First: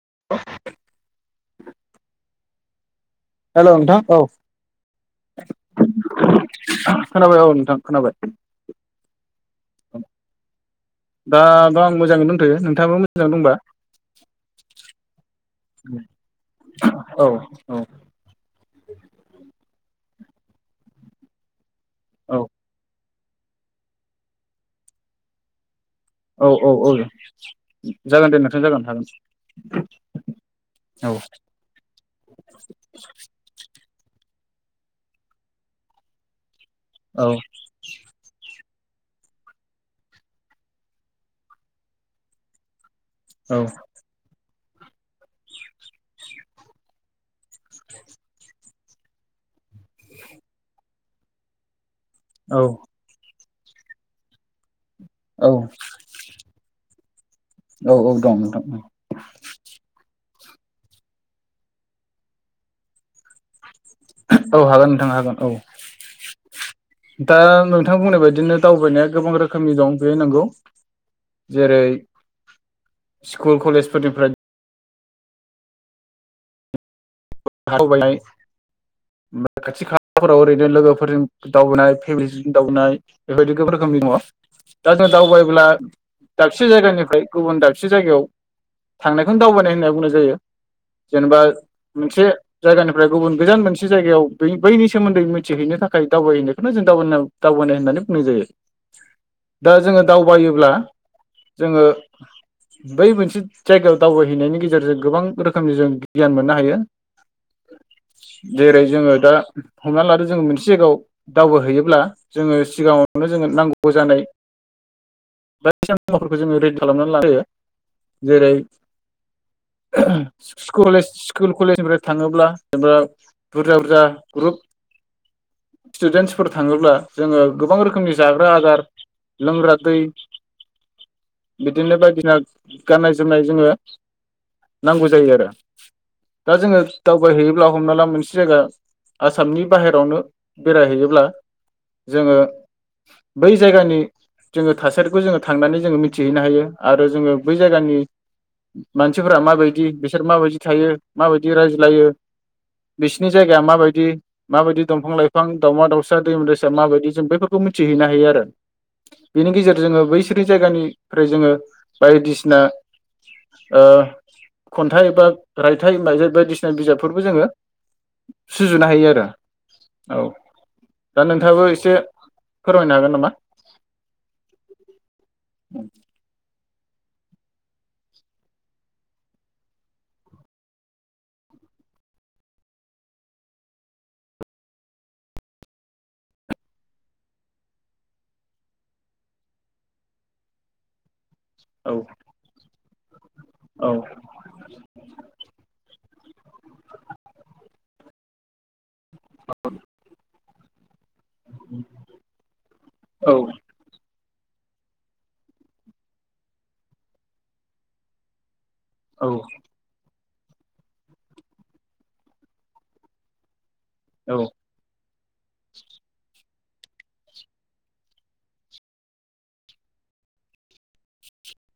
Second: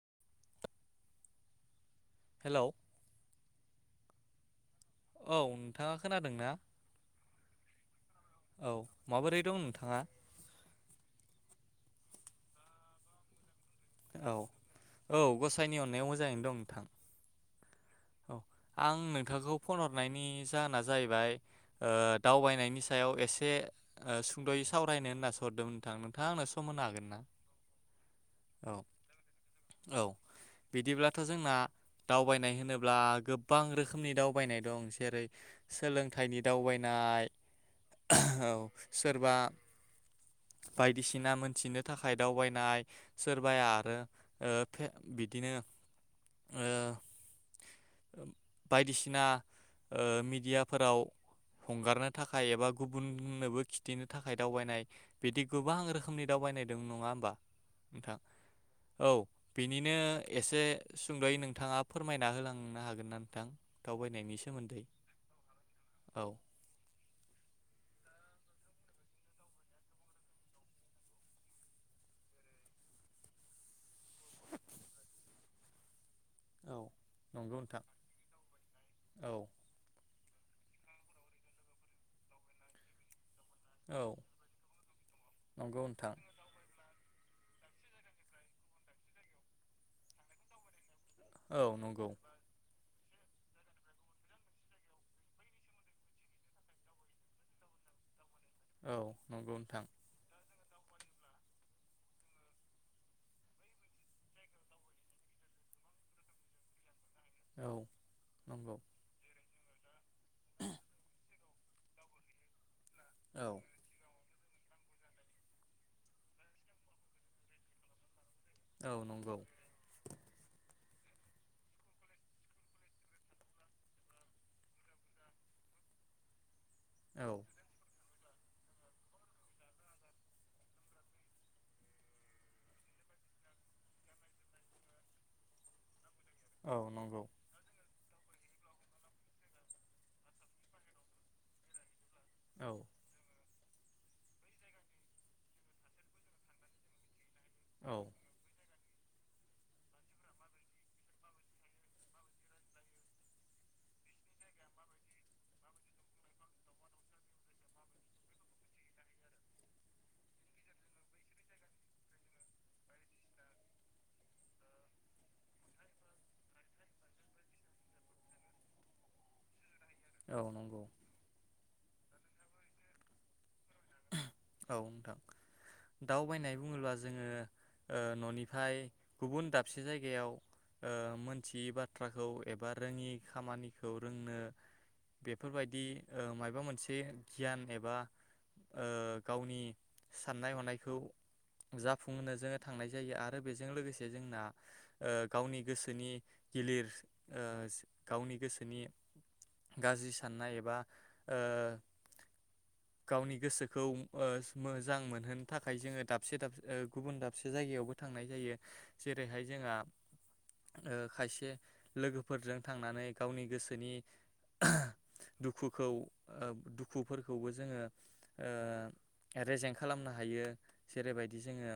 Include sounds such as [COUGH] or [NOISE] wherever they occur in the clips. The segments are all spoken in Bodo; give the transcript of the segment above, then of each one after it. [INAUDIBLE] हेलौ। हेलौ नोंथां औ। औ नोंथाङा खोनादोंना? खोनाबाय औ नोंथां खोनाबाय औ माबोरै दं नोंथाङा? दा बा आं मोजाङै दंथयो नोंथाङाबो मोजां दंबा? औ औ गसाइनि अन्नायाव मोजाङैनो दं नोंथां। औ औ औ आं नोंथांखौ फन हरनायनि जाहोना जाहैबाय ओ औ दावबायनायनि सायाव ए एसे ओ सुंदयै सावरायनो होननासो हरदोंमोन नोंथां नोंथाङा आंनो सम होनो औ-औ-औ हागोन ना? जागोन दे नोंथां औ जागोन हागोन औ औ आ गोबां रोखोमनि दा दावबायनाय दं जेरै सोलोंथाय बिफ दावबायनाय औ औ सोरबा बायदिसिना मोनथिनो थाखाय दावबायनाय औ सोरबाया आरो ओ बिदिनो ओ बायदिसिना ओ मिडियाफोराव हंगारनो थाखाय एबा गुबुननोबो खिथिनो थाखाय दावबायनाय बिदि गोबां रोखोमनि दावबायनाय दं नङा बा नोंथां औ औ दं नोंथां औ बेनिनो एसे सुंदयै नोंथाङा फोरमायना होलां हागोन ना नोंथां औ हागोन नोंथां हागोन औ दा नोंथां बुंनाय बायदिनो दावबायनाया गोबां रोखोमनि दं बे नंगौ जेरै स्कुल कलेजफोरनिफ्राय औ नंगौ नोंथां दावबायनाय औ खाथि खाला फोराव ओरैनो लोगोफोरजों दावबायननाय फेमिलिजों दावबायनाय बेबायदि गोबां रोखोमनि औ दङ दा जों दावबायोब्ला नंगौ नोंथां दाबसे जायगानिफ्राय गुबुन दाबसे जायगायाव थांनायखौनो दावबायनाय होनना बुंनाय जायो जेनेबा औ नंगौ मोनसे जायगानि फ्राय गुबुन गोजान मोनसे जायगायाव बै बैनि सोमोन्दै मिथिहैनो थाखाय दावबायहैनायखौनो जों दावबोनाय दावबायनाय होननानै बुंनाय जायो। औ नंगौ दा नोंथां जोङो दावबायोब्ला जोङो बै मोनसे जायगायाव दावबायहैनायनि गेजेरजों गोबां रोखोमनि जों गियान मोननो हायो औ नंगौ जेरै जोंडों दा हमना लादो जोङो मोनसे जायगायाव दावबायहैयोब्ला जोङो सिगाङावनो औ जोङो नांगौ जानाय बायदिसिना मुवाफोरखौ जोङो रेडि खालामनानै लायो जेरै औ नंगौ [INAUDIBLE] कलेज स्कुल कलेज निफ्राय थाङोब्ला जेनेबा बुरजा बुरजा ग्रुप स्टुडेन्टसफोर थाङोब्ला औ जोङो गोबां रोखोमनि जाग्रा आदार लोंग्रा दै बिदिनो बायदिना गाननाय जोमनाय जोङो नांगौ जायो आरो दा औ जोङो नंगौ दावबायहैयोब्ला हमना ला मोनस जायगा आसामनि बाहेरायावनो बेरायहैयोब्ला जोङो औ बै जायगानि जोङो थासारिखौ जोङो थांनानै जोङो मिथिहैनो हायो आरो जोङो बै औ जायगानि मानसिफोरा माबायदि बिसोर माबायदि थायो माबायदि रायज्लायो बिसिनि जायगाया माबायदि माबायदि दंफां लाइफां दावउमा दाउसा दैम दैसा माबायदि जों बैफोरखौ मिथिहैनो हायो आरो बिनि गेजेर जोङो बैसोरनि जायगानिफ्राय जोङो बायदिसिना ओ खन्थाइ एबा रायथाइ मेथाइ माइ बायदिसिना बिजाबफोरबो जोङो सुजुनो हायो आरो औ दा नोंथाङाबो एसे फोरमायनो हागोन नामा? औ नोंथां दावबायनाय बुङोब्ला जोङो ननिफ्राय गुबुन दाबसे जायगायाव ओ मोनथियै बाथ्राखौ एबा रोङि खामानिखौ रोंनो बेफोरबायदि ओ माबा मोनसे गियान एबा ओ गावनि साननाय हनायखौ औ जाफुंहोनो जोङो थांनाय जायो आरो बेजों औ लोगोसे जोंना ओ गावनि गोसोनि गिलिर ओ गावनि गोसोनि गाज्रि सा साननाय एबा ओ औ गावनि गोसोखौ ओस मोजां मोनहोनो थाखाय जोङो दाबसे दाबसे ओ गुबुन दाबसे जायगायावबो थांनाय जायो औ जेरैहाय जोंहा ओ खायसे लोगोफोरजों थांनानै गावनि गोसो सोनि [INAUDIBLE] दुखुखौ ओ दुखुफोरखौबो जोङो रेजें खालामनो हायो जेरैबायदि जोङो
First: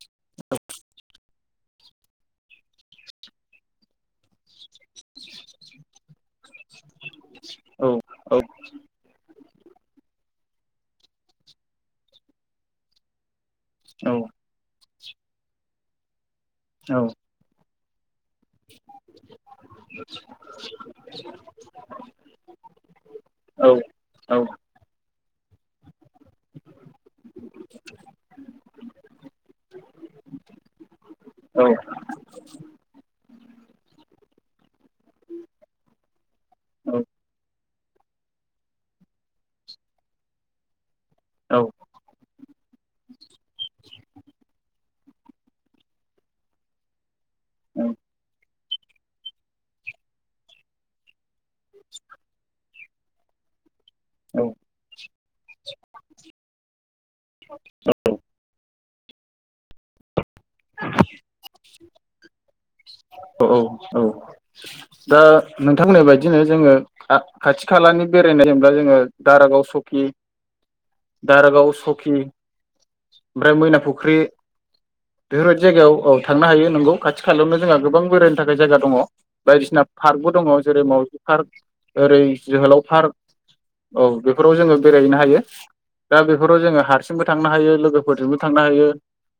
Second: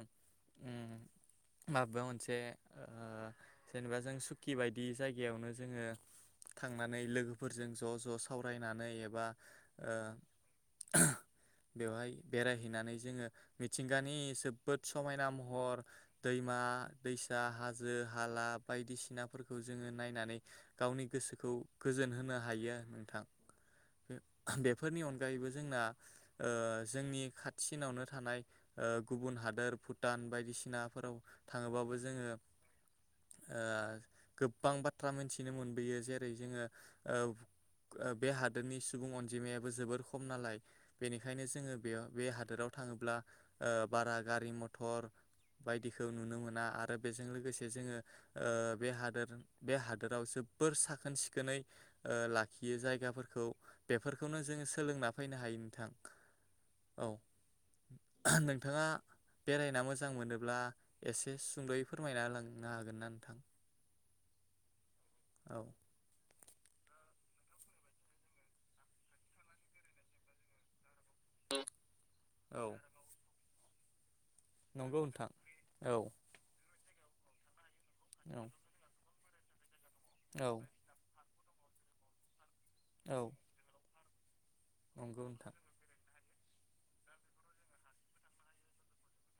उम माबा मोनसे ओ जेनेबा जों सुकि बायदि बिदि जायगायावनो जोङो थांनानै लोगोफोरजों ज औ ज औ सावरायनानै एबा ओ [INAUDIBLE] बेवहाय बेरायहैनानै जोङो मिथिंगानि जोबोद समायना महर दैमा दैसा हा जो हाला बायदिसिनाफोरखौ जोङो नायनानै गावनि गोसोखौ गोजोन होनो हायो नोंथां। औ बे-बेफोरनि अन गायैबो जोंना ओ जोंनि खाथिसिनावनो थानाय ओ गुबुन हादोर भुटान बायदिसिनाफोराव थाङोबाबो जोङो ओ गोबां बा थ्रा मिथिनो मोनबोयो जेरै- जोङो ओ ओ बे हादोरनि सुबुं अनजिमायाबो जोबोर खम नालाय बेनिखायनो औ जोङो हादोराव थाङोब्ला ओ बारा गारि मथर बायदिखौ नुनो मोना आरो बेजों लो गोसे जोङो ओ बे हादोर बे हादोराव जोबोर साखोन सिखोनै ओ लाखियो जायगाफोरखौ बेफोरखौनो जोङो सोलोंना फैनो हायो नोंथां। औ [UNINTELLIGIBLE] नों थाङा बेरायना मोजां मोनो ब्ला एसे सुंद'यै फोरमायना होलां ना हागोन ना नोंथां? औ औ [INAUDIBLE] दा औ नोंथां होननाय बायदिनो जोङो आ खाथि खालानि बेरायनाय जेनेब्ला जोङो दारागाव सकि दारागाव सकि औ ओमफ्राय मैनाफुख ख्रि नंगौ नोंथां बेफोरबायदि जायगायाव औ थांनो हायो नंगौ खाथि खालायावनो जोंहा गोबां बेरायनो औ थाखाय जायगा दङ। बायदिसिनाब पार्कबो दङ औ जेरै- मावजि पार्क ओरै- जोहोलाव पार्क औ औ बेब फोराव जोङो बेरायहैनो नंगौ हायो नोंथां दा बेफोराव जोङो हारसिंबो थांनो हायो लोगोफोरजोंबो थांनो हायो।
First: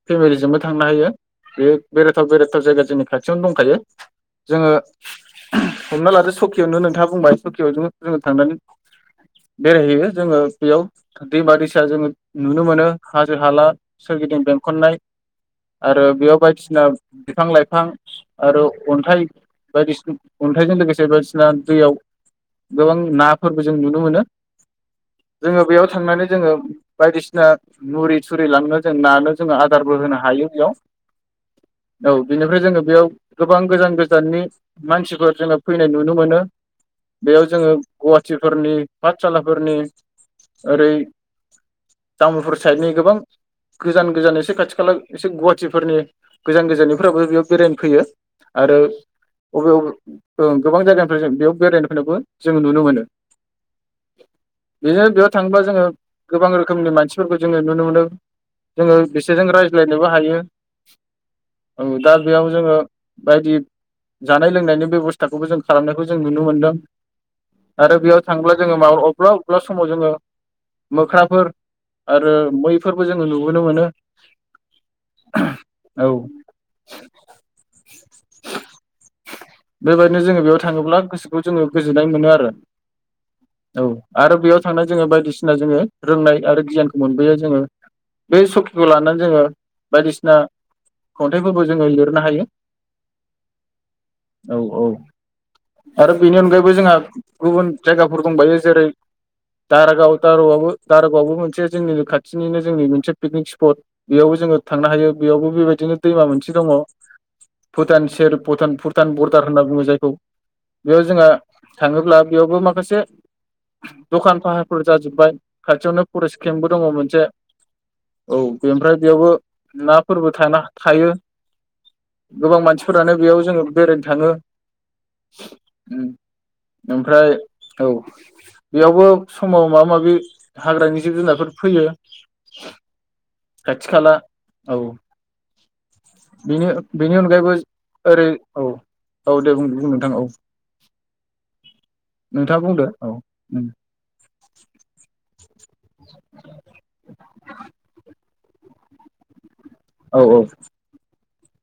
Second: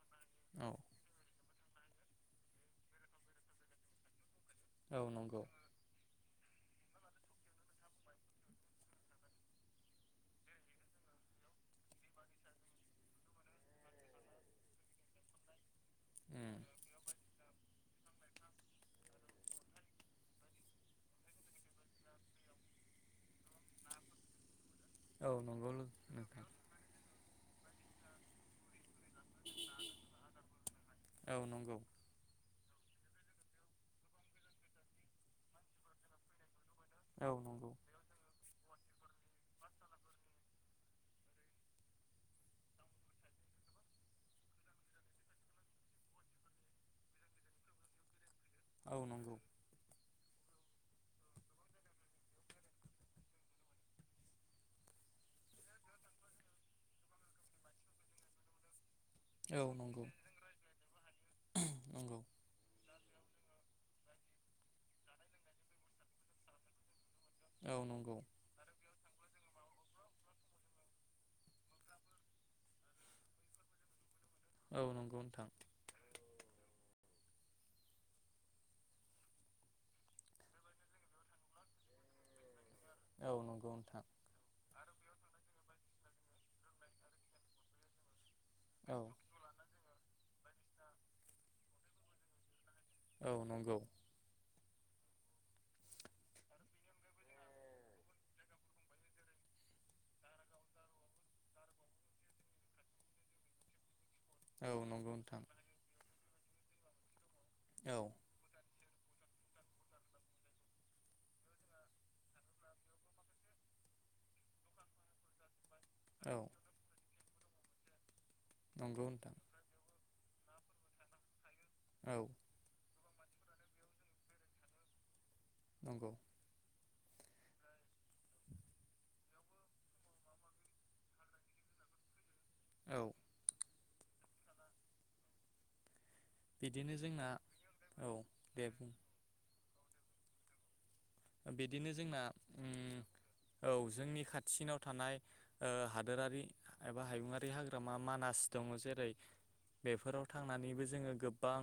फेमिलिजोंबो औ थांनो हायो। बे बेेरायथाव बेराथाव जाया जोंनि खाथियावनो दंखायो। जोङो औ नंगौ [UNINTELLIGIBLE] हमना लादो सखि सुकियावनो नोंथा बुंबाय सुकियाव जोङो थांनानै बेरायहैयो जोङो बेयाव दैमा दैसा जोङो नुनो मोनो हाजो हाला सोरगिदिं बेंखननाय आरो बेयाव उम बायदिसिना बिफां लाइफां आरो अन्थाइ बायदिसन अन्थाइजों लोगोसे बायदिसिना दैयाव गोबां नाफोरबो जों नुनो मोनो। औ जोङो नंगौ बेयाव थांनानै नोंथां जोङो बायदिसिना [UNINTELLIGIBLE] जों नानो आदारबो होनो हायो बेयाव औ नंगौ औ बिनिफ्राय जोङो बेयाव गोबां गोजान गोजाननि मानसिफोर जोङो फैनाय नुनो मोनो औ बेयाव जोङो नंगौ गुवाहाटिफोरनि पाठसालाफोरनि ओरै तामुलपुर साइडनि गोबां गोजान गोजान एसे खाथि खाला एसे गुवाहाटिफोरनि गोजान गोजाननिफोराबो बेयाव बेरायनो फैयो आरो औ नंगौ अबे अबे ओं गोबां जायगानिफ्राय जों बेयाव बेरायनोबो जोङो नुनो मोनो बिदिनो बेयाव थाङोबा जोङो गोबां रोखोमनि मानसिफोरखौ जोङो नुनो मोनो जोङो बिसोरजों औ नंगौ रायज्लायनोबो हायो दा नंगौ ओ बायदि जानाय लोंनायनि बेबस्थाखौबो जों खालामनायखौ जों नुनो मोनदों औ आरो नंगौ बेयाव थांब्ला जोङो माव अब्ला माब्ला समाव जोङो मोख्राफोर आरो मैफोरबो जोङो नुबोनो मोनो औ नंगौ नोंथां औ [UNINTELLIGIBLE] बेबायदिनो जोङो बेयाव थाङोब्ला गोसोखौ जोङो गोजोननाय मोनो आरो औ नंगौ औ नोंथां आरो बेयाव थांनाय जोङो बायदिसिना जोङो रोंनाय आरो गियानखौ मोनबोयो जोङो बे सखिखौ औ लानानै जोङो बायदिसिना खन्थाय फोरबो जोङो लिरनो हायो औ नंगौ औ औ आरो बेनि अनगायैबो जोंहा गुबुन जायगाफोर दंबायो जेरै दारागाव दारगावाबो दारागावाबो मोनसे जोंनि खाथिनिनो जोंनि मोनसे पिकनिक स्पट बेयावबो जोङो औ थांनो हायो नंगौ नोंथां बेयावबो बेबायदिनो दैमा मोनसे दङ औ भुटान सेर भुटानफुर भुटान बरदार होनना बुङो जायखौ बेयाव जोंङा थाङोब्ला बेयावबो माखासे दखान फाहारफोर जाजोब्बाय खाथियावनो औ फरेस्ट केम्पबो दङ मोनसे औ बेनिफ्राय नंगौ बेयावबो नोंथां ना फोरबो थानाह थायो औ गोबां मानसि फोरानो बेयाव जोङो बेरायनो थाङो नंगौ उम ओमफ्राय औ बेयावबो समाव माबा माबि हाग्रानि जिब जुनारफोर फैयो औ खाथि खाला औ बेनि बिदिनो बेनि जोंना अनगायैबो औ ज ओरै दे औ बुं औ दे बुं ओ नोंथां औ बिदिनो जोंना नोंथाङा ओम बुंदो औ औ जोंनि खाथिसिनाव थानाय ओ हादोरारि एबा हायुङारि हाग्रामा मानास दङ जेरै बेफोराव औ थांनानैबो जोङो गोब बां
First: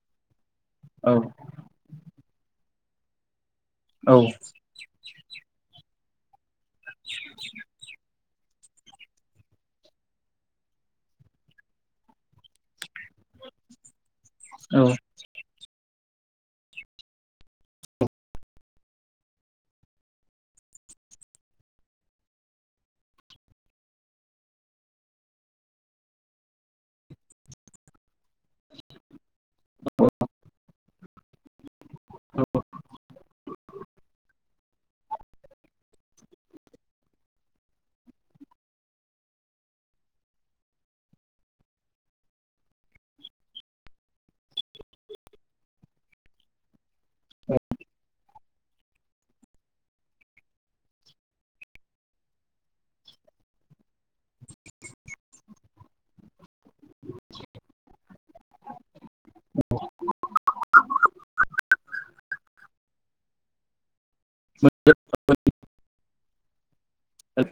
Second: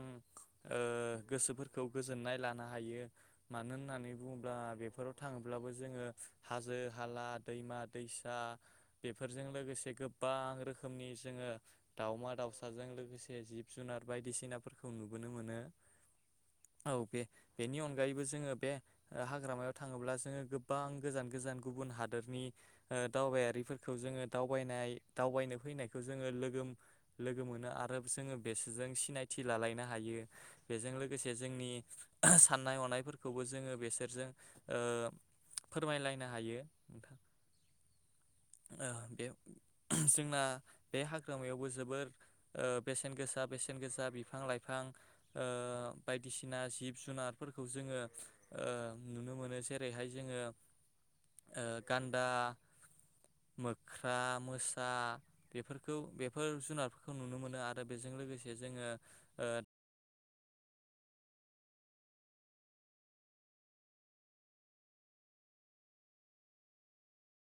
ओ गोसोफोरखौ गोजोननाय लाना हायो मानो होननानै औ बुङो ब्ला बेफोराव थां ब्लाबो जोङो हाजो हाला दैमा दैस दा बेफोरजों लोगोसे गोबां रोखोमनि जोङो दावमा दावसाजों लोगोसे जिब जुनार औ बायदिसिनाफोरखौ नुबोनो मोनो औ बे-बेनि अनगायैबो जोङो बे ओ हाग्रामायाव थाङोब्ला जोङो गोबां गोजान गोजान गुबुन हादोरनि ओ दावबायारिफोरखौ जोङो दावबायनाय दावबायनो फैनायखौ जोङो लोगोम लोगो मोनो आरो जोङो बेसोरजों सिनायथि लालायनो हायो बेजों लोगोसे जोंनि साननाय हनायफोरखौबो जोङो बेस सोरजों ओ फोरमायलायनो हायो नोंथां ओ बेयाव जोंना बे हाग्रामायावबो जोबोर ओ बेसेन गोसा बेसेन गोसा बिफां लाइफां ओ बायदिसिना जिब जुनारफोरखौ जोङो ओ नुनो मोनो जेरैहाय जोङो ओ गान्दा मोख्रा मोसा बेफोरखौ बेफ फोर जुनारफोरखौ नुनो मोनो आरो बेजों लोगोसे जोङो ओ [UNINTELLIGIBLE] औ